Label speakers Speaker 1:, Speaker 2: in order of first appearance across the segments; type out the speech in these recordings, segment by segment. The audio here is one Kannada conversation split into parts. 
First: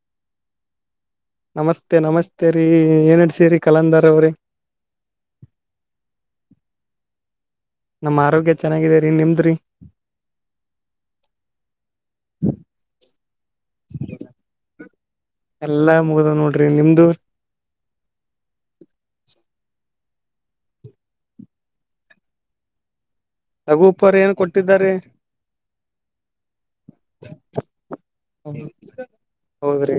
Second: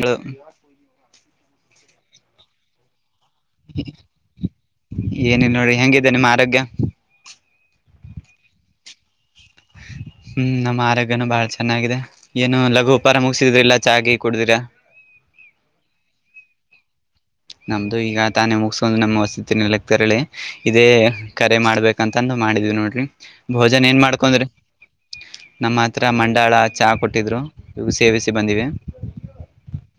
Speaker 1: ಹ
Speaker 2: ನಮಸ್ತೆ ನಮಸ್ತೆ ರೀ ಏನು ನಡಸಿರಿ ಕಲಂದರವರೆ.
Speaker 1: ಏನಿಲ್ಲ ನೋರಿ ಹೆಂಗಿದೆ ನಿಮ್ಮ ಆರೋಗ್ಯ.
Speaker 2: ನಮ್ಮ ಆರೋಗ್ಯ ಚೆನ್ನಾಗಿದೆರೀ ನಿಮ್ದದರೀ.
Speaker 1: ಹ್ಮ ನಮ್ಮ ಆರೋಗ್ಯನೂ ಬಾ ಚೆನ್ನಾಗಿದೆ. ಏನು ಲಘು ಉಪಾರ ಮುಗಸಿದ್ರಿಲ್ಲಾ ಚಾಹ ಕುಡಿದಿರಾ.
Speaker 2: ಎಲ್ಲಾ ಮುಗ್ದ ನೋಡ್ರಿ ನಿಮ್ದು.
Speaker 1: ನಮ್ಮದು ಈಗ ತಾನೇ ಮುಗಿಸಕೊಂಡು ನಮ್ಮ ವಸತಿ ನಿಲಯ ತೆರಳಿ ಇದೇ ಕರೆ ಮಾಡ್ಬೇಕಂತಂದು ಮಾಡಿದ್ವಿ ನೋಡ್ರಿ ಭೋಜನ್ ಏನ್
Speaker 2: ರಘುಪರ್
Speaker 1: ಮಾಡ್ಕೊಂಡ್ರಿ.
Speaker 2: ಕೊಟ್ಟಿದ್ದಾರೆ
Speaker 1: ನಮ್ಮ ಹತ್ರ ಮಂಡಾಳ ಚಹ ಕೊಟ್ಟಿದ್ದ್ರು ಸೇವಿಸಿ ಬಂದಿವ.
Speaker 2: ಹೌದರೀ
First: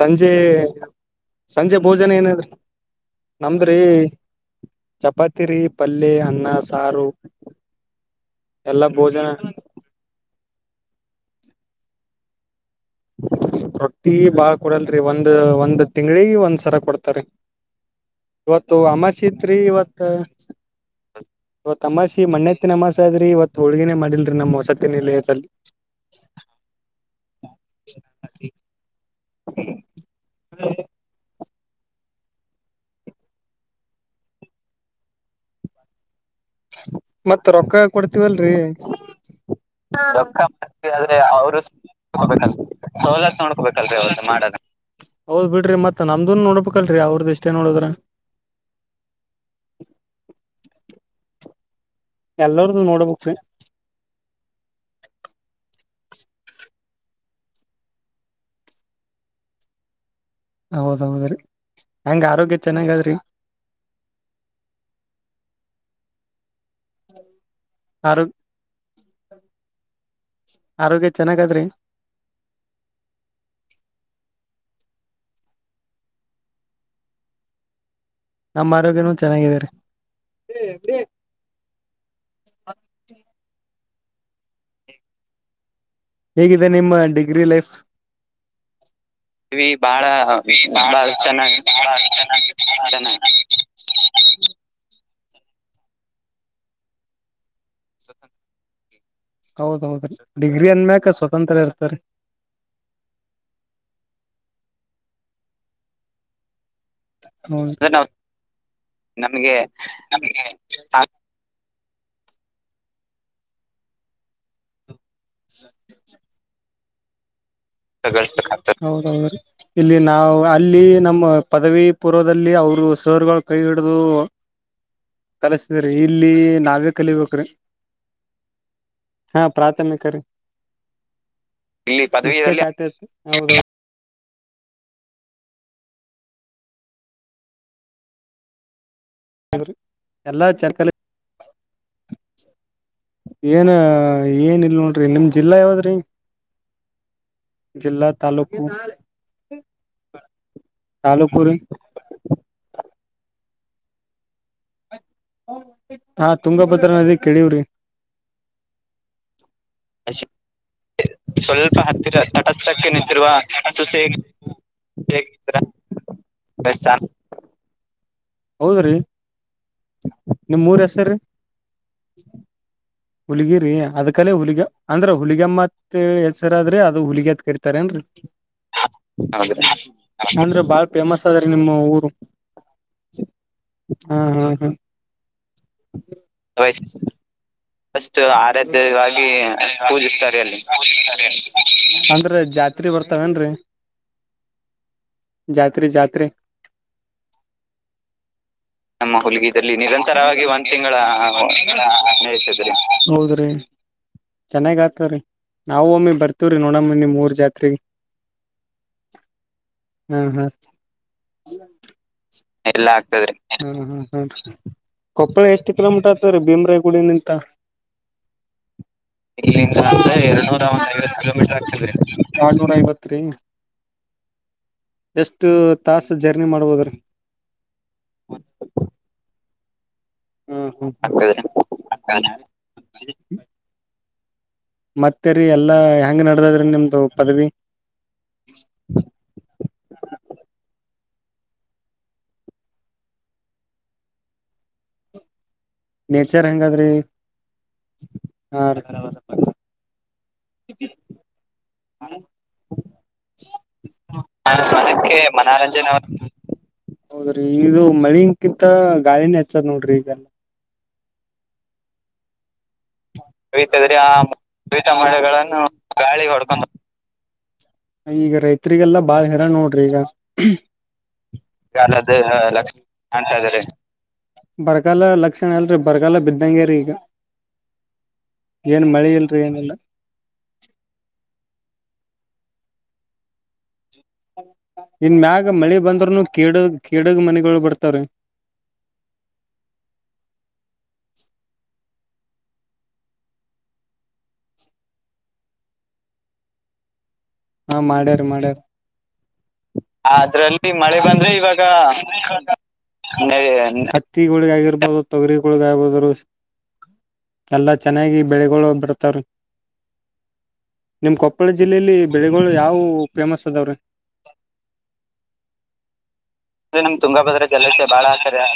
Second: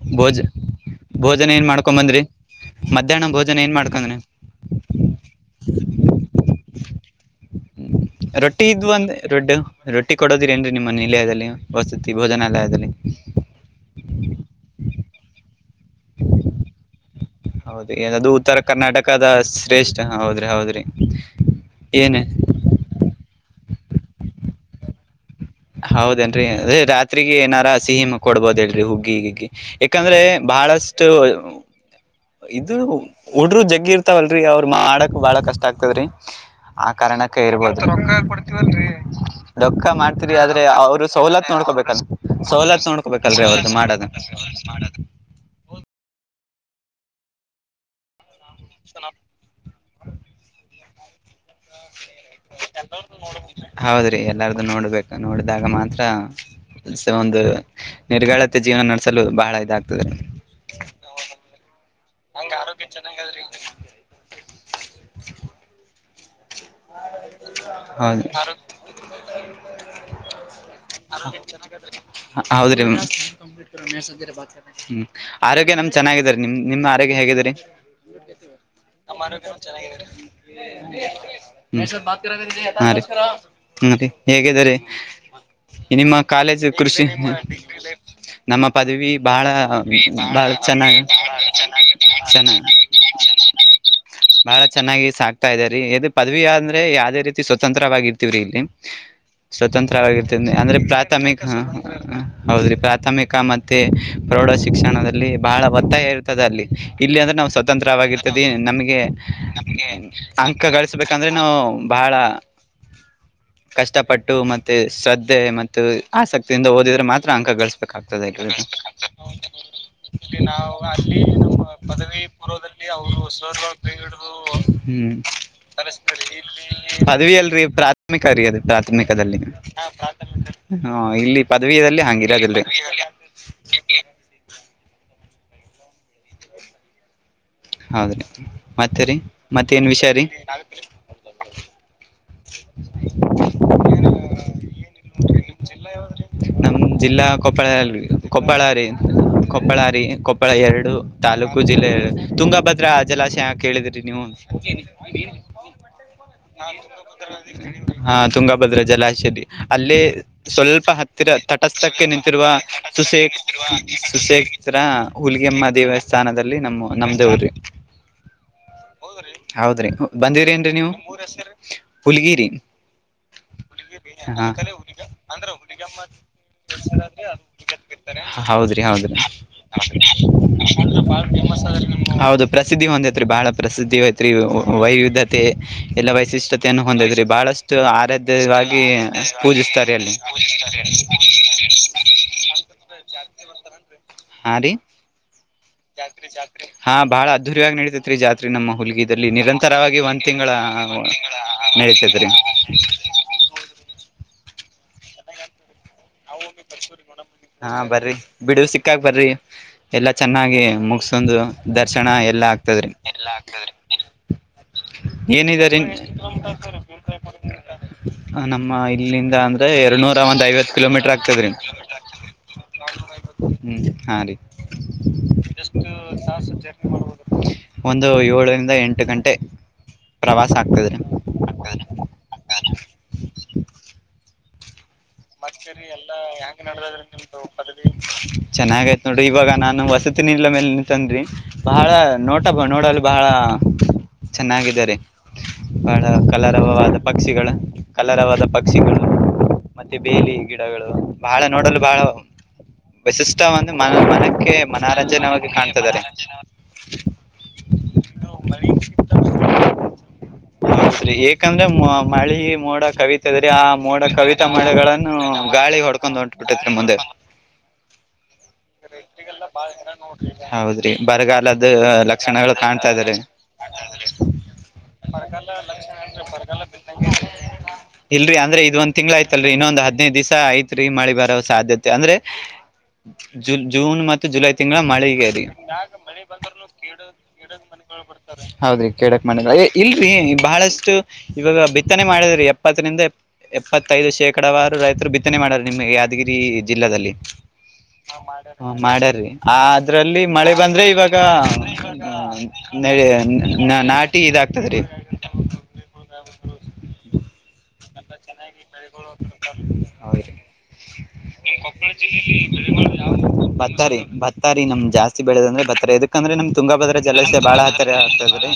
Speaker 2: ಸಂಜೆ
Speaker 1: ಭೋಜ ಭೋಜನ ಏನ್
Speaker 2: ಸಂಜೆ
Speaker 1: ಮಾಡ್ಕೊಂಡ್
Speaker 2: ಭೋಜನ
Speaker 1: ಬಂದ್ರಿ
Speaker 2: ಏನದ್ರಿ
Speaker 1: ಮಧ್ಯಾಹ್ನ ಭೋಜನ ಏನ್
Speaker 2: ನಮ್ದರೀ.
Speaker 1: ಮಾಡ್ಕೊಂಡ್ರಿ
Speaker 2: ಚಪಾತಿ ರೀ ಪಲ್ಯ ಅನ್ನ ಸಾರು.
Speaker 1: ರೊಟ್ಟಿ ಇದು
Speaker 2: ಎಲ್ಲಾ ಭೋಜನ
Speaker 1: ರೊಟ್ಟಿ ಕೊಡೋದಿಲ್ಲ ಏನು ರೀ ನಿಮ್ಮ ನಿಲಯದಲ್ಲಿ ವಸ್ತತಿ ಭೋಜನಾಲಯದಲ್ಲಿ
Speaker 2: ರೊಟ್ಟಿ ಬಾಳ ಕೊಡುವುದಿಲ ರೀ ಒಂದು ತಿಂಗಳಿಗೆ ಒಂದು ಸಲ ಕೊಡ್ತಾರೀ.
Speaker 1: ಹೌದ್ರಿ ಅದು ಉತ್ತರ ಕರ್ನಾಟಕದ ಶ್ರೇಷ್ಠ ಹೌದ್ರಿ ಹೌದ್ರಿ.
Speaker 2: ಇವತ್ತು
Speaker 1: ಏನ್
Speaker 2: ಅಮವಾಸೆ ಮಣ್ಣೆತ್ತಿನ ಅಮಾವಾಸ್ಯೆ ಅದೆ ರೀ ಇವತ್ತು ಹೋಳಿಗೆ ಮಾಡಿಲ್ಲ ರೀ ನಮ್ಮ ವಸತಿ ನಿಲಯದಲ್ಲಿ
Speaker 1: ಹೌದು ಏನ್ರೀ ರಾತ್ರಿ ಏನರ ಸೇಮ ಕೊಡಬಹುದು ಹುಗ್ಗಿ ಗಿಗ್ಗಿ ಯಾಕಂದ್ರೆ ಬಹಳಷ್ಟು ಹುಡುರು ಜಗ್ಗಿರ್ತಾವ ಅಲ್ರಿ ಅವ್ರ ಮಾಡಾಕ ಬಹಳ ಕಷ್ಟ ಆಗತ್ತದರಿ. ಆ ಕಾರಣಕ್ಕ
Speaker 2: ಮತ್
Speaker 1: ಇರಬದು ರೊಕ್ಕ ಕೊಡತೇವಿ
Speaker 2: ಕೊಡ್ತಿವಲ್ರಿ
Speaker 1: ಇಲ್ಲರೀ ರೊಕ್ಕ ಮ
Speaker 2: ರೊಕ್ಕ
Speaker 1: ಆದ್ರೆ
Speaker 2: ಮಾಡ್ತೀವಿ
Speaker 1: ಅವ್ರ
Speaker 2: ಆದ್ರೆ
Speaker 1: ಸವಲತ್ತ
Speaker 2: ಅವರು
Speaker 1: ನೋಡ್ಕೋಬೇಕಲ್ಲ
Speaker 2: ಹೋಗ್ಬೇಕ
Speaker 1: ಸವಲತ್ತ ನೋಡ್ಕೋಬೇಕಲ್ರಿ ಅವರು ಮಾಡೋದ
Speaker 2: ಹೌದ ಬಿಡ್ರ ಮತ್ತ ನಮ್ದು ನೋಡಬೇಕು ಅಲ್ರಿ ಅವರ್ದ ಇಷ್ಟೇ ನೋಡಿದ್ರ.
Speaker 1: ಸನ [inaudible]
Speaker 2: ಎಲ್ಲರದ್ದು ನೋಡಬೇಕು ರೀ.
Speaker 1: ಹೌದು ರೀ ಎಲ್ಲರದೂ ನೋಡಬೇಕು ನೋಡಿದಾಗ ಮಾತ್ರ. ಸ ಒಂದು ನಿರ್ಗಾಳತೆ ಜೀವನ ನಡೆಸಲು ಬಹಳ ಇದಾಗ್ತದೆ.
Speaker 2: ಹೌದ ಹೌದ ರೀ ಹೇಗೆ ಆರೂಗ್ಯ ಚೆನ್ನಾಗಿದೆ ರೀ.
Speaker 1: [inaudible] ಹೌದು ರೀ
Speaker 2: ಆರೋಗ್ಯ
Speaker 1: ಆರೋಗ್ಯ ಚೆನ್ನಗಾದ್ರಿ. ಹೌದ್ರಿ. ಹ್ಮ್ ಆರೋಗ್ಯ ನಮ್ ಚೆನ್ನಾಗಿದರಿ ನಿಮ ನಿಮ್ ಆರೋಗ್ಯ ಹೇಗಿದರಿ.
Speaker 2: ಆರೋಗ್ಯನೂ
Speaker 1: ನಮ್ಮ ಆರೋಗ್ಯನು
Speaker 2: ಚೆನ್ನಾಗಿದೆರಿ
Speaker 1: ಚೆನ್ನಾಗಿದಿರಿ. ಹಾ ರೀ ಹೀ ಹೇಗಿದೆ ರೀ. ನಿಮ್ಮ
Speaker 2: ಹೇಗಿದೆ
Speaker 1: ಕಾಲೇಜು
Speaker 2: ನಿಮ್ಮ
Speaker 1: ಕೃಷಿ.
Speaker 2: ಡಿಗ್ರಿ ಲೈಫ್
Speaker 1: ನಮ್ಮ ಪದವಿ ಬಾಳ
Speaker 2: ಇವಿ ಬಾಳ
Speaker 1: ಬಹಳ ಚೆನ್ನಾಗ
Speaker 2: ಬಾಳ ಚೆನ್ನಾಗಿ ಬಾಳ
Speaker 1: ಚೆನ್ನಾಗಿ. [inaudible]
Speaker 2: ಚೆನ್ನಾಗಿ
Speaker 1: [unintelligible] ಬಹಳ ಚೆನ್ನಾಗಿ ಸಾಕ್ತಾ ಇದ ರೀ ಎದ ಪದವಿ ಅಂದ್ರೆ ಯಾವ್ದೇ ರೀತಿ ಸ್ವತಂತ್ರವಾಗಿ ಇರ್ತಿವ್ರಿ ಇಲ್ಲಿ.
Speaker 2: ಹೌದೌದ್ರಿ
Speaker 1: ಸ್ವತಂತ್ರವಾಗಿರ್ತನ
Speaker 2: ಡಿಗ್ರಿ
Speaker 1: ಅಂದ್ರೆ
Speaker 2: ಅನ್ಮ್ಯಾಕ
Speaker 1: ಪ್ರಾಥಮಿಕ.
Speaker 2: ಸ್ವತಂತ್ರ ಇರ್ತಾರಿ
Speaker 1: ಹೌದ್ರಿ ಪ್ರಾಥಮಿಕ ಮತ್ತೆ ಪ್ರೌಢ ಶಿಕ್ಷಣದಲ್ಲಿ ಬಹಳ ಒತ್ತಾಯ ಇರ್ತದೆ ಅಲ್ಲಿ. ಇಲ್ಲಿ ಅಂದ್ರೆ ನಾವು ಸ್ವತಂತ್ರವಾಗಿರ್ತದೆ ನಮಗೆ [unintelligible]
Speaker 2: ನಮ್ಗೆ
Speaker 1: ನಮಗೆ. ಅಂಕ
Speaker 2: ಆ
Speaker 1: ಗಳಿಸ್ಬೇಕಂದ್ರೆ ನಾವು ಬಹಳ ಕಷ್ಟಪಟ್ಟು ಮತ್ತೆ ಶ್ರದ್ಧೆ. ಶ್ರದ್ಧೆ ಮತ್ತು ಆಸಕ್ತಿಯಿಂದ ಓದಿದ್ರೆ ಮಾತ್ರ ಅಂಕ ಗಳಿಸಬುದು.
Speaker 2: ಅಗಸ್ಟ್ ಹತ್ತೇತಿ ಅಲ್ಲಿ ನಮ್ಮ ಪದವಿ ಪೂರ್ವದಲ್ಲಿ ಅವರು. ಸೋರುಗಳು ಕೈ ಹಿಡಿದು. ಕಲಸಿದ್ರಿ ಇಲ್ಲಿ ನಾವೇ
Speaker 1: [inaudible] ಪದವಿ
Speaker 2: ಕಲಿಬೇಕ್ರಿ
Speaker 1: ಅಲ್ರಿ ಪ್ರಾಥಮಿಕ ರೀ ಅದ ಪ್ರಾಥಮಿಕದಲ್ಲಿ.
Speaker 2: ಹಾ ಪ್ರಾಥಮಿಕ ರೀ
Speaker 1: ಹಾ ಇಲ್ಲಿ ಪದವೀದಲ್ಲಿ ಹಂಗ ಇರೋದಿಲ್ಲ ರೀ.
Speaker 2: ಹೌದಾ. [unintelligible]
Speaker 1: ಹೌದ್ರಿ ಮತ್ತರಿ.
Speaker 2: ರಿ ಎಲ್ಲಾ ಚರ್ಕಲ್. [unintelligible] ಏನ ಏನ ಏನಿಲ್ಲ ನೋಡು. ನಿಮ್ಮ್ ಜಿಲ್ಲಾ.
Speaker 1: ನಿಮ್ಮ ಜಿಲ್ಲೆ
Speaker 2: ಯಾವದ್ರಿ
Speaker 1: ಯಾವುದು ರೀ ನಮ್ ಜಿಲ್ಲಾ ಕೊಪ್ಪಳ
Speaker 2: ಜಿಲ್ಲಾ
Speaker 1: ಕೊಪ್ಪಳ
Speaker 2: ತಾಲೂಕು
Speaker 1: ರೀ. ಕೊಪ್ಪಳಾರಿ ಕೊಪ್ಪಳ ಎರಡು ತಾಲೂಕು ಜಿಲ್ಲೆ. ತುಂಗಭದ್ರಾ ಜಲಾಶಯ ಕೇಳಿದ್ರಿ ನೀವು.
Speaker 2: ಹಾ ತುಂಗ.
Speaker 1: ಹಾ ತುಂಗಭದ್ರ ಜಲಾಶಯ ಅಲ್ಲಿ. ಸ್ವಲ್ಪ ಹತ್ತಿರ
Speaker 2: ಸ್ವಲ್ಪ
Speaker 1: ತಟಸ್ಥಕ್ಕೆ
Speaker 2: ಹತ್ತಿರ
Speaker 1: ನಿಂತಿರುವ
Speaker 2: ತಟಸ್ಥಕ್ಕೆ
Speaker 1: [unintelligible]
Speaker 2: ನಿಂತಿರುವ
Speaker 1: ಸುಸೇಕ್. ಹತ್ತಿರ
Speaker 2: ಸುಸೇಗ್ರ
Speaker 1: ಹುಲ್ಗಮ್ಮ ದೇವಸ್ಥಾನದಲ್ಲಿ ನಮ್ಮ ನಮ್ದೇ ಊರು ರೀ.
Speaker 2: ಹೌದ್ರೀ.
Speaker 1: ಹೌದ್ರಿ ಬಂದಿ್ರಿ ಏನ್ರಿ ನೀವು ನಿಮ್ಮ ಊರ ಹೆಸರು ಹುಲಿಗೇರಿ.
Speaker 2: ಹುಲ್ಗಿರಿ ಅದಕಲೆ ಹುಲಗಿ ಅಂದ್ರೆ ಹು.
Speaker 1: ಅಂದ್ರ ಹುಲಿಗೆಮ್ಮ ದೇವಸ್ಥಾನ ಅದಕ್ಕೆ ಹುಡುಗಿಯರು ಅಂತ
Speaker 2: ಕರಿತಾರೇನ್ರಿ
Speaker 1: ಕರೆಯುತ್ತಾರೆ ಹೌದ್ರಿ ಹೌದ್ರಿ.
Speaker 2: ಅಂದ್ರೆ ಬಾಳ್
Speaker 1: ಒಂದು ಬಾಳ
Speaker 2: ಅದ್ರಿ
Speaker 1: ಫೇಮಸ್
Speaker 2: ನಿಮ್ಮ
Speaker 1: ಆದ್ರಿ
Speaker 2: ಊರು
Speaker 1: ಹೌದು ಪ್ರಸಿದ್ಧಿ ಹೊಂದೈತ್ರಿ ಬಾಳ. ಪ್ರಸಿದ್ಧಿ
Speaker 2: ಹಾ
Speaker 1: ಹಯ್ತ್ರಿ
Speaker 2: ಹಾ
Speaker 1: ವೈವಿಧ್ಯತೆ ಎಲ್ಲ
Speaker 2: ಹಾ
Speaker 1: ವೈಶಿಷ್ಟತೆಯನ್ನು ಹೊಂದೈತ್ರಿ ಬಹಳಷ್ಟು.
Speaker 2: ಫಸ್ಟ್
Speaker 1: ಆರಾಧ್ಯವಾಗಿ [unintelligible] ಪೂಜಿಸ್ತಾರೆ ಅಲ್ಲಿ.
Speaker 2: ಪೂಜಿಸುತ್ತಾರೆ ಅಲ್ಲಿ [unintelligible] ಅಂದ್ರ ಜಾತ್ರೆ ಬರ್ತಾವೇಏನ್ರಿ.
Speaker 1: ಹಾ ರೀ.
Speaker 2: ಜಾತ್ರಿ. ಜಾತ್ರಿ
Speaker 1: ಹಾ ಬಾಳ ಅದ್ದೂರಿಯಾಗಿ ನಡಿತೈತ್ ರೀ ಜಾತ್ರೆ ನಮ್ಮ ಹುಲಿಗಿ ಅಲ್ಲಿ ನಿರಂತರ
Speaker 2: ಇಲ್ಲಿ ನಿರಂತರವಾಗಿ ಒಂದ್ ತಿಂಗಳ
Speaker 1: ನಡೀತೇತ್ರಿ
Speaker 2: ನಡೀತದ ರಿ ಹೌದ್ರಿ ಚೆನ್ನಾಗ ಆತವ್ರೀ ನಾವು ಒಮ್ಮೆ-
Speaker 1: ಹಾ ಬರ್ರಿ ಬಿಡುವ ಸಿಕ್ಕಗ ಬರ್ರಿ ಎಲ್ಲಾ
Speaker 2: ಹಾ ಹಾ
Speaker 1: ಚೆನ್ನಾಗಿ ಮುಗಸಂದು ದರ್ಶನ ಎಲ್ಲಾ ಆಗ್ತದ್ರಿ ಎಲ್ಲಾ ಆಗ್ತದ್ರಿ
Speaker 2: ಹಾ ಹಾ ಹಾ ಕೊಪ್ಪಳ
Speaker 1: ಏನ ಇದೆ
Speaker 2: ಎಷ್ಟು
Speaker 1: ರಿ
Speaker 2: ಕಿಲೋಮೀಟರ್ ಆಗ್ತದ್ರೀ ಭೀಮ್ರಾಯ ಗುಡಿನಿಂತ
Speaker 1: ನಮ್ಮ ಇಲ್ಲಿಂದ ಅಂದ್ರೆ ಎರಡ್ನೂರ ಒಂದ ಐವತ್ತು
Speaker 2: ಒಂದ ಐವತ್ತು ಕಿಲೋಮೀಟರ್ ಆಗ್ತದ ರಿ ಎರಡನೂರ ಐವತ್ ರೀ
Speaker 1: ಹ್ಮ್ ಹಾ ರೀ
Speaker 2: ಎಷ್ಟು ತಾಸ ಜರ್ನಿ ಮಾಡ್ಬೋದ ರಿ
Speaker 1: ಎಂಟ ಗಂಟೆ ಪ್ರವಾಸ
Speaker 2: ಹ್ಮ್ ಹ್ಮ್
Speaker 1: ಆಗ್ತದ್ರಿ
Speaker 2: ಆಗ್ತದ ರಿ ಮತ್ತೆ ರಿ ಎಲ್ಲಾ ಹೆಂಗ್ ನಡದದ್ರೀ ನಿಮ್ದು ಪದವಿ
Speaker 1: ಚೆನ್ನಾಗ ಐತಿ ನೋಡ್ರಿ ಇವಾಗ ನಾನು ವಸತಿನಿಲಯ ಮೇಲೆ ನಿಂತಿನಿ ರಿ ಬಹಳ ನೋಟ ನೋಡಲು ಬಹಳ ಚೆನ್ನಾಗಿದೆ ರಿ ಬಹಳ
Speaker 2: ನೇಚರ್ ಹೆಂಗಾದ್ರಿ
Speaker 1: ಕಲರವಾದ ಪಕ್ಷಿಗಳ ಕಲರವಾದ ಪಕ್ಷಿಗಳು
Speaker 2: ಹ
Speaker 1: ಮತ್ತೆ ಬೇಲಿ ಗಿಡಗಳು ಬಹಳ ನೋಡಲು ಬಾಳ ವಿಶಿಷ್ಟ ಒಂದು ಮನ ಮನಕ್ಕೆ
Speaker 2: ಹಾ ಮನಕ್ಕೆ
Speaker 1: ಮನೋರಂಜನೆವಾಗಿ ಕಾಣ್ತದ
Speaker 2: ಮನೋರಂಜನೆ
Speaker 1: ರಿ
Speaker 2: ಹೌದ್ರಿ ಇದು ಮಳನ್ಕಿಂತ ಗಾಳಿನ ಹೆಚ್ಚದ ನೋಡ್ರಿ ಈಗ
Speaker 1: ಹೌದರಿ ಏಕಂದ್ರೆ ಮಳಿ ಮೋಡ ಕವಿತದ ರಿ ಆ ಮೋಡ ಕವಿತ ಮಳೆಗಳನ್ನು ಗಾಳಿ ಹೊಡ್ಕೊಂಡ್ ಹೊಂಟ ಬಿಟ್ಟತ್ರಿ ಮುಂದೆ
Speaker 2: ಈಗ ರೈತ್ರಿಗೆಲ್ಲಾ ಬಾಳ್ ಹೈರಾಣ ನೋಡ್ರಿ ಈಗ
Speaker 1: ಹೌದ್ರಿ ಬರಗಾಲದ ಲಕ್ಷಣಗಳು ಕಾಣ್ತಾ ಇದಾರೆ
Speaker 2: ಬರಗಾಲ ಲಕ್ಷಣ ಅಲ್ರಿ ಬರಗಾಲ ಬಿದ್ದಂಗ ರೀ ಈಗ ಏನ್ ಮಳೆ ಇಲ್ರಿ ಏನಿಲ್ಲ
Speaker 1: ಹದ್ನೈದು ದಿವಸ ಐತ್ ರೀ ಮಳಿ ಬರೋ ಸಾಧ್ಯತೆ ಅಂದ್ರೆ ಜನ್ ಮತ್ತೆ ಜೂನ್ ಜುಲೈ ತಿಂಗಳ
Speaker 2: ಇನ್
Speaker 1: ಮಳೆಗೆ ರಿ
Speaker 2: ಮ್ಯಾಗ ಮಳಿ ಬಂದ್ರನು ಕೇಡಗ್ ಕೇಡಗ್ ಮನಿಗಳು ಬರ್ತಾವ್ರಿ
Speaker 1: ಹೌದ್ರಿ ಕೇಳಕ್ ಮಾಡಿದ ಇಲ್ರರಿ ಬಹಳಷ್ಟು ಇವಾಗ ಬಿತ್ತನೆ ಮಾಡಿದ್ರಿ ಎಪ್ಪತ್ತರಿಂದ ಎಪ್ಪತ್ತೈದು ಶೇಕಡವಾರು ರೈತರು ಬಿತ್ತನೆ ಮಾಡ್ಯಾರ ನಿಮ್ಮ ಯಾದಗಿರಿ ಜಿಲ್ಲೆಯಲ್ಲಿ
Speaker 2: ಹಾ ಮಾಡ್ಯಾರಿ ಮಾಡ್ಯಾರ
Speaker 1: ಮಾಡ್ಯಾರ ರಿ ಆದ್ರ ಅಲ್ಲಿ ಮಳೆ ಬಂದ್ರೆ ಇವಾಗ ನಾಟಿ ಇದಾಗ್ತದ್ರೀ
Speaker 2: ತೊಗರಿಗಳು ಗಾಯಬೋದರು ಎಲ್ಲ ಚೆನ್ನಾಗಿ ಬೆಳೆಗಳು ಬರತಾವ
Speaker 1: ಹೌದ್ರಿ
Speaker 2: ನಿಮ್ಮ್ ಕೊಪ್ಪಳ ಜಿಲ್ಲೆಯಲ್ಲಿ ಬೆಳಿಗಳು ಯಾವು ಫೇಮಸ್ ಅದಾವ್ರೀ
Speaker 1: ಭತ್ತ ರೀ ಜಾಸ್ತಿ ಬೆಳೆದಂದ್ರೆ ಬತ್ತ ರಿ ಯಾದಕ್ಕಂಡ್ರೆ ನಮ್ ತುಂಗಭದ್ರ ಜಲಾಶಯ ಬಾಳ ಹತ್ತರ ಆಗ್ತದೆ ರೀ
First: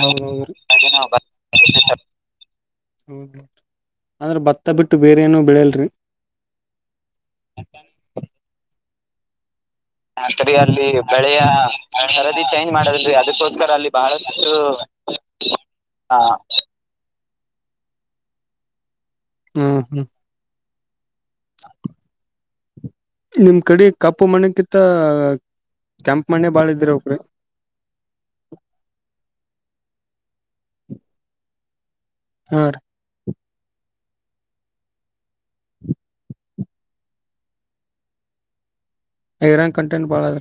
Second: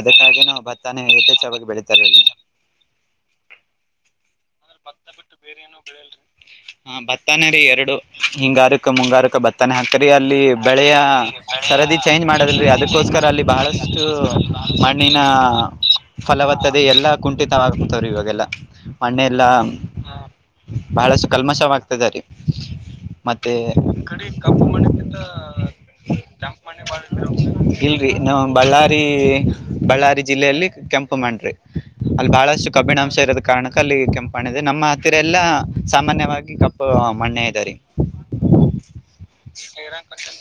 Speaker 1: ಅದಕ್ಕಾಗಿನ
Speaker 2: ಹೌದೌದೌದ್ರೀ ಹಾಗೆ
Speaker 1: ಭತ್ತಾನೆ
Speaker 2: ನಾವು
Speaker 1: ಹೆಚ್ಚ ಹೆಚ್ಚ ಆಗಿ ಬೆಳೆತಿವಿ ಸರಿ
Speaker 2: ಹೌದ ಅಂದ್ರೆ ಭತ್ತ ಬಿಟ್ಟು ಬೇರೆ ಏನೋ ಬೆಳೆಯಲ್ರಿ
Speaker 1: ಹ ಭತ್ತಾನರಿ ಎರಡು ಹಿಂಗಾರಕ್ ಮುಂಗಾರಕ್ ಬತ್ತ ಬತ್ತನೆ ಹಾಕ್ತಾರ ರಿ ಅಲ್ಲಿ ಬೆಳೆಯ ಸರದಿ ಚೇಂಜ್ ಮಾಡದಲ್ರಿ ಅದಕ್ಕೋಸ್ಕರ ಅಲ್ಲಿ ಬಹಳಷ್ಟು ನೀನ
Speaker 2: ಹಾ
Speaker 1: ಎಲ್ಲಾ ಕುಂಠಿತವಾಗತಾವ ರಿ ಇವಾಗೆಲ್ಲ ಮಣ್ಣೆಲ್ಲ
Speaker 2: ಹ್ಮ್ ಹ್ಮ್
Speaker 1: ಬಹಳಷ್ಟು ಕಲ್ಮಶವಾಗ್ತದೆ ರೀ ಮತ್ತೆ ನಿಮ್ಮ ಕಡೆ ಕಪ್ಪು ಮಣ್ಣಕ್ಕಿಂತ
Speaker 2: ಕೆಂಪ್ ಮಣ್ಣೆ
Speaker 1: ಕೆಂಪು
Speaker 2: ಬಾಳ
Speaker 1: ಮಣ್ಣೇ ಬಹಳ
Speaker 2: ಇದ್ದಿರಬೇಕ್ರಿ
Speaker 1: ಇರುತ್ತ ರಿ ಇಲ್ರರಿ ನಮ್ಮ ಬಳ್ಳಾರಿ ಜಿಲ್ಲೆಯಲ್ಲಿ ಕೆಂಪು ಮಣ್ಣು ರಿ ಅಲ್ಲಿ
Speaker 2: ಹಾ
Speaker 1: ಬಹಳಷ್ಟು
Speaker 2: ರೀ
Speaker 1: ಕಬಿನಾಂಶ ಇರೋದ ಕಾರಣಕ್ಕೆ ಅಲ್ಲಿ ಕೆಂಪ ಮಣ್ಣ ಇದೆ ನಮ್ಮ ಹತ್ತಿರ ಎಲ್ಲ ಸಾಮಾನ್ಯವಾಗಿ ಕಪ್ಪು ಮಣ್ಣೆ ಇದೇರಿ. [inaudible]
Speaker 2: ಐರನ್ ಕಂಟೆಂಟ್ ಬಾಳ ಅದ.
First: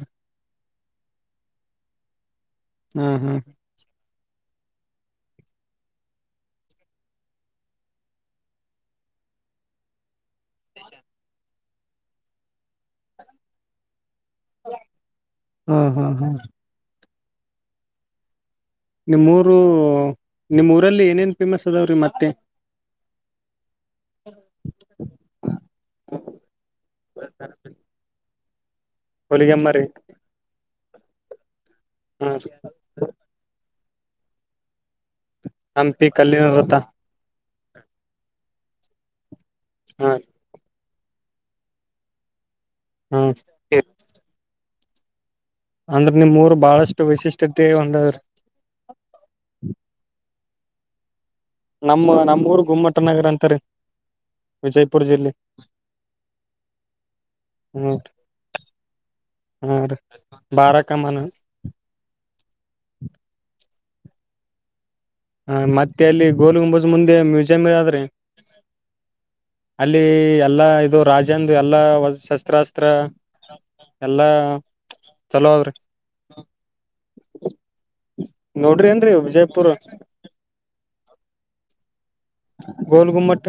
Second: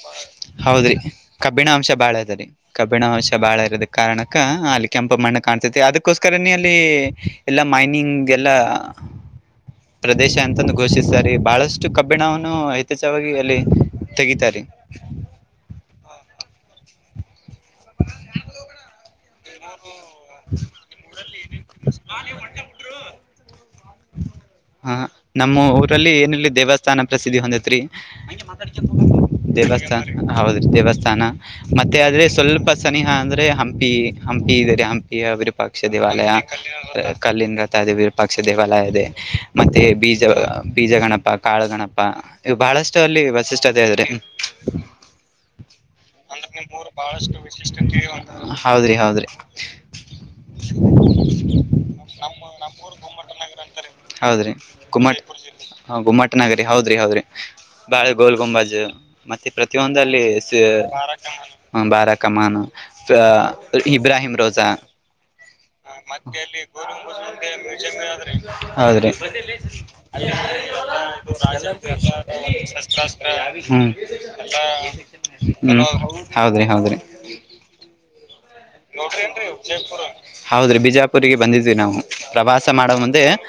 Speaker 1: ಹೌದ್ರಿ ಕಬ್ಬಿಣ ಅಂಶ ಬಾಳ ಇದರಿ ಕಬ್ಬಿಣ
Speaker 2: ಹ್ಮ್
Speaker 1: ಅಂಶ
Speaker 2: ಹ್ಮ್
Speaker 1: ಬಾಳ ಇರದಕ್ಕ. ಕಾರಣಕ್ಕ ಅಲ್ಲಿ ಕೆಂಪ ಮಣ್ಣ ಕಾಣ್ಸತಿ ಅದಕ್ಕೋಸ್ಕರನೇ ಅಲ್ಲಿ. ಎಲ್ಲ ಮೈನಿಂಗ್ ಎಲ್ಲ ಪ್ರದೇಶ ಅಂತಂದು ಘೋಷಿಸಾರೆ ಬಹಳಷ್ಟ. ಸ್ಟ ಕಬ್ಬಿಣವನ್ನು ಯಥೇಚ್ವಾಗಿ ಅಲ್ಲಿ ತೆಗಿತಾರೆ.
Speaker 2: ಹ್ಮ್ ಹ್ಮ್ ಹ್ಮ್. ನಿಮ್ಮೂರು ನಿಮ್ಮೂಊರಲ್ಲಿ ಏನೇನು ಫೇಮಸ್ ಅದಾವ ರೀ ಮತ್ತೆ.
Speaker 1: ಹಾ ನಮ್ಮ ಊರಲ್ಲಿ ಏನಿಲ್ಲಿ ದೇವಸ್ಥಾನ ಪ್ರಸಿದ್ಧಿ ಹೊಂದೇತ್ರಿ.
Speaker 2: ಹೊಲಿಗೆಮ್ಮರಿ
Speaker 1: ದೇವಸ್ಥಾನ ಹೌದ್ರೀ ದೇವಸ್ಥಾನ ಮತ್ತೆ ಆದ್ರೆ
Speaker 2: ಹಾ ರೀ
Speaker 1: ಸ್ವಲ್ಪ. ಸನಿಹಾ ಅಂದ್ರೆ ಹಂಪಿ ಹಂಪಿ ಇದೇರಿ ಹಂಪಿ ಅವರು. ವಿರುಪಾಕ್ಷ
Speaker 2: ಹಂಪಿ
Speaker 1: ದೇವಾಲಯ
Speaker 2: ಕಲ್ಲಿನ ರಥ
Speaker 1: ಕಲ್ಲಿನ ಗರ್ತಾ ಇದೆ ವಿರಪಾಕ್ಷ ದೇವಾಲಯ ಇದೆ. ಮತ್ತೆ
Speaker 2: ಹಾ
Speaker 1: ಬೀಜ ಬೀಜ ಗಣಪ ಕಾಳುಗಣಪ ಇವು ಬಹಳಷ್ಟು ಅಲ್ಲಿ
Speaker 2: ಹ್ಮ್
Speaker 1: ವಸಿ. ಷ್ಟತೇ ಅದೇರಿ.
Speaker 2: ಅಂದ್ರ ನಿಮ್ಮೂರು ಬಹಳಷ್ಟು ವೈಶಿಷ್ಟತೆ ಹೊಂದದ್ರಿ.
Speaker 1: ಹ ಹೌದ್ರಿ ಹೌದ್ರಿ.
Speaker 2: ನಮ್ಮ್ ನಮ್ಮ್ ಊರ್ ಗುಮ್ಮಟ ನಗರ ಅಂತಾರ.
Speaker 1: ಹೌದ್ರಿ ಗುಮ್ಮಟ ಗುಮ್ಮಟ ನಗರಿ ಹೌದ್ರಿ ಹೌದ್ರಿ
Speaker 2: ಹ್ಮ್
Speaker 1: ಬಾಳ ಗೋಲ್ ಗೊಂಬಾಜು. ಮತ್ತೆ
Speaker 2: ಹಾ ರೀ
Speaker 1: ಪ್ರತಿಯೊಂದಲ್ಲಿ ಶ್ ಬರ
Speaker 2: ಬಾರಕಮಾನ
Speaker 1: ಕಮನ. ಬಾರಾ ಕಮಾನ ಇಬ್ರಾಹಿಮ ರೋಜಾ. ಮತ್ತೆ ಅಲ್ಲಿ ಗೋಂಬಜ ಮುಂದೆ ಮ್ಯೂಸಿಯಂ ಅದೆ ರಿ ಹೌದು ರಿ.
Speaker 2: ಅಲ್ಲಿ ಎಲ್ಲಾ
Speaker 1: ಅಲ್ಲ ಇದು
Speaker 2: ರಾಜಂದು
Speaker 1: ರಾಜ
Speaker 2: ಎಲ್ಲಾ
Speaker 1: ಎಲ್ಲ ಶಸ್ತ್ರಾಸ್ತ್ರ ಹ್ಮ್ಮ್.
Speaker 2: ಎಲ್ಲಾ. ಚಲೋ ಅದ್ರಿ
Speaker 1: ಹ್ಮ್ ಹೌದ್ರಿ ಹೌದ್ರಿ.
Speaker 2: ನೋಡ್ರಿ ಏನ್ರಿ ವಿಜಯಪುರ್.
Speaker 1: ಹೌದ್ರಿ ಬಿಜಾಪುರಿಗೆ ಬಂದಿದ್ವಿ ನಾವು ಪ್ರವಾಸ ಮಾಡೋ
Speaker 2: ಗೋಲ್
Speaker 1: ಮುಂದೆ.
Speaker 2: ಗುಮ್ಮಟ್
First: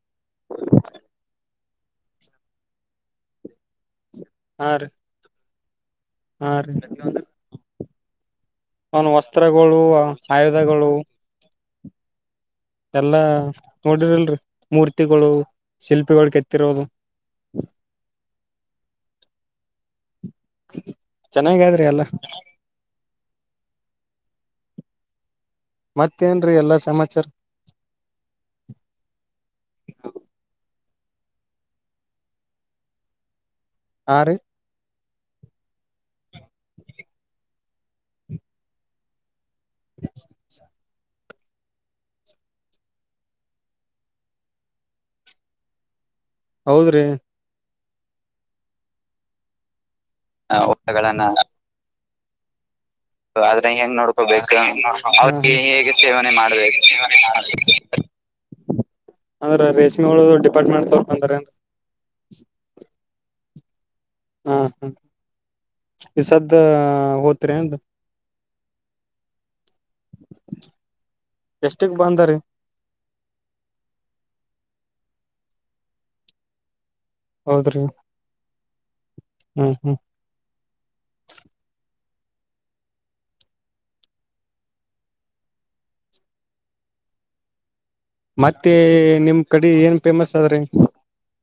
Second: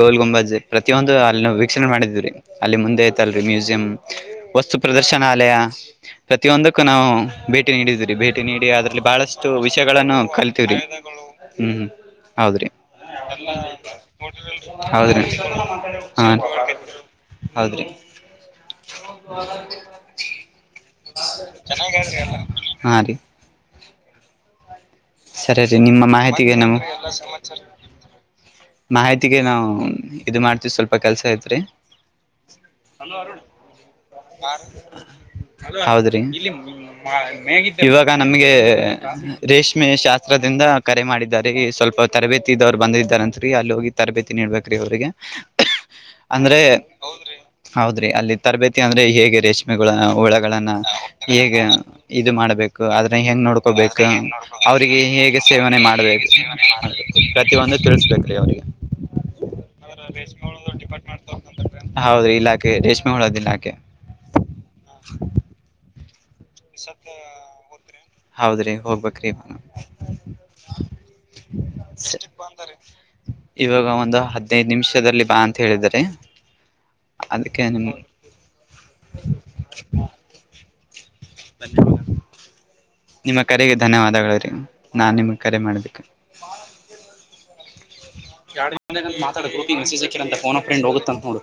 Speaker 1: ಗೋಲ್ ಗುಂಬಜನ್ಪ್ರತಿಯೊಂದು ಅಲ್ಲಿ ವೀಕ್ಷಣೆಮಾಡಿದವಿರಿ ಅಲ್ಲಿ ಮುಂದೆ ಐತಲ್ರರಿ ಮ್ಯೂಸಿಯಂ.
Speaker 2: ಹಾ
Speaker 1: ವಸ್ತು
Speaker 2: ರೀ
Speaker 1: ಪ್ರದರ್ಶನಾಲಯ.
Speaker 2: ಹಾ ರೀ
Speaker 1: ಪ್ರತಿಯೊಂದಕ್ಕೂ ನಾವು ಭೇಟಿ ನೀಡಿದೀರಿ ಭೇಟಿ ನೀಡಿ ಅದ್ರಲ್ಲಿ.
Speaker 2: ಅವನ್
Speaker 1: ಬಹಳಷ್ಟು
Speaker 2: ವಸ್ತ್ರಗಳು
Speaker 1: ವಿಷಯಗಳನ್ನು ಕಲ್ತಿವ್ರಿ
Speaker 2: ಆಯುಧಗಳು
Speaker 1: ಹ್ಮ್ ಹೌದ್ರಿ. ಎಲ್ಲಾ ನೋಡಿರಿಲ್ರಿ ಹೌದ್ರಿ ಹಾ
Speaker 2: ಶಿಲ್ಪಿಗಳು ಕೆತ್ತಿರೋದು
Speaker 1: [unintelligible] ಹೌದ್ರಿ. ಚನ್ನಗ ಹೇಳಿದ್ರಿ ಎಲ್ಲಾ ಹಾ ರೀ. ಸರಿ ರಿ ನಿಮ್ಮ
Speaker 2: ಮತ್ತೇನ್ರೀ
Speaker 1: ಮಾಹಿತಿಗೆ
Speaker 2: ಎಲ್ಲಾ
Speaker 1: ನವು.
Speaker 2: ಸಮಾಚಾರ
Speaker 1: ಮಾಹಿತಿಗೆ ನಾವವು ಇದು ಮಾಡ್ತವಿ ಸ್ವಲ್ಪ ಕೆಲ್ಸ ಐತ್ರಿ. ಹಲೋ ಅರುಣ ಹಾ ರಿ. ಹೌದ್ರಿ ಇವಾಗ ನಮ್ಗೆ. ರೇಷ್ಮೆ ಶಾಸ್ತ್ರದಿಂದ ಕರೆ ಮಾಡಿದ್ದಾರೆ ಸ್ವಲ್ಪ ತರಬೇತಿ ಇದವ್ರು ಬಂದಿದ್ದಾರೆ. ರಿ ಅಲ್ಲಿ ಹೋಗಿ ತರಬೇತಿ ನೀಡ್ಬೇಕ್ರಿ ಅವ್ರಿಗೆ ಅಂದ್ರೆ.
Speaker 2: ಹೌದ್ರಿ
Speaker 1: ಹೌದ್ರಿ ಅಲ್ಲಿ ತರಬೇತಿ ಅಂದ್ರೆ ಹೇಗೆ ರೇಷ್ಮೆಗಳ ಹುಳಗಳನ್ನ
Speaker 2: ಊಟಗಳನ್ನ
Speaker 1: ಹೇಗೆ. ಇದು ಮಾಡ್ಬೇಕು ಅದ. ಹೆಂಗ್
Speaker 2: ಆದ್ರೆ ಹೆಂಗ್
Speaker 1: ನೋಡ್ಕೋಬೇಕು
Speaker 2: ನೋಡ್ಕೋಬೇಕು
Speaker 1: ಅವ್ರಿಗೆ ಹೇಗೆ
Speaker 2: ಅವ್ರಿಗೆ
Speaker 1: ಸೇವನೆ
Speaker 2: ಹೇಗೆ
Speaker 1: ಮಾಡ್ಬೇಕು
Speaker 2: ಸೇವನೆ
Speaker 1: ಪ್ರತಿಯೊಂದು ತಿಳಿಸಬೇಕ್ರ.
Speaker 2: ಅಂದ್ರೆ ರೇಷ್ಮೆಹೂಳ ಡಿಪಾರ್ಟ್ಮೆಂಟ್ ತ ಬಂದಾರೆ ಅಂದ್ರ.
Speaker 1: ಹೌದ್ರೀ ಇಲಾಖೆ ರೇಷ್ಮೆ ಹುಳದ್ ಇಲಾಖೆ.
Speaker 2: ಹಾ ಈ ಸದ್ದ ಹೊತ್ತಿರಿ ಏನ್ರಿ.
Speaker 1: ಹೌದ್ರಿ ಹೋಗ್ಬೇಕ್ರಿ.
Speaker 2: ಎಷ್ಟಕ್ ಬಂದಾರಿ
Speaker 1: ಇವಾಗ ಒಂದ ಹದ್ನೈದ ನಿಮಿಷದಲ್ಲಿ ಬಾ ಅಂತ ಹೇಳಿದ್ದರ. ಅದಕ್ಕ
Speaker 2: ಹೌದ್ರಿ
Speaker 1: ನಿಮ್
Speaker 2: ಹ್ಮ್ ಹ್ಮ್
Speaker 1: [inaudible] ನಿಮ್ಮ ಕರೆಗೆ ಧನ್ಯವಾದಗಳರೀ ನಾ ನಿಮ್ ಕರೆ ಮಾಡ್ಬೇಕ.
Speaker 2: ಮತ್ತೆ ನಿಮ್ ಕಡೆ ಏನ್ ಫೇಮಸ್
Speaker 1: [unintelligible] ಫೋನ್
Speaker 2: ಆದ್ರಿ.
Speaker 1: ಫ್ರೆಂಡ್ ಹೋಗುತ್ತ ಅಂತ ನೋಡು.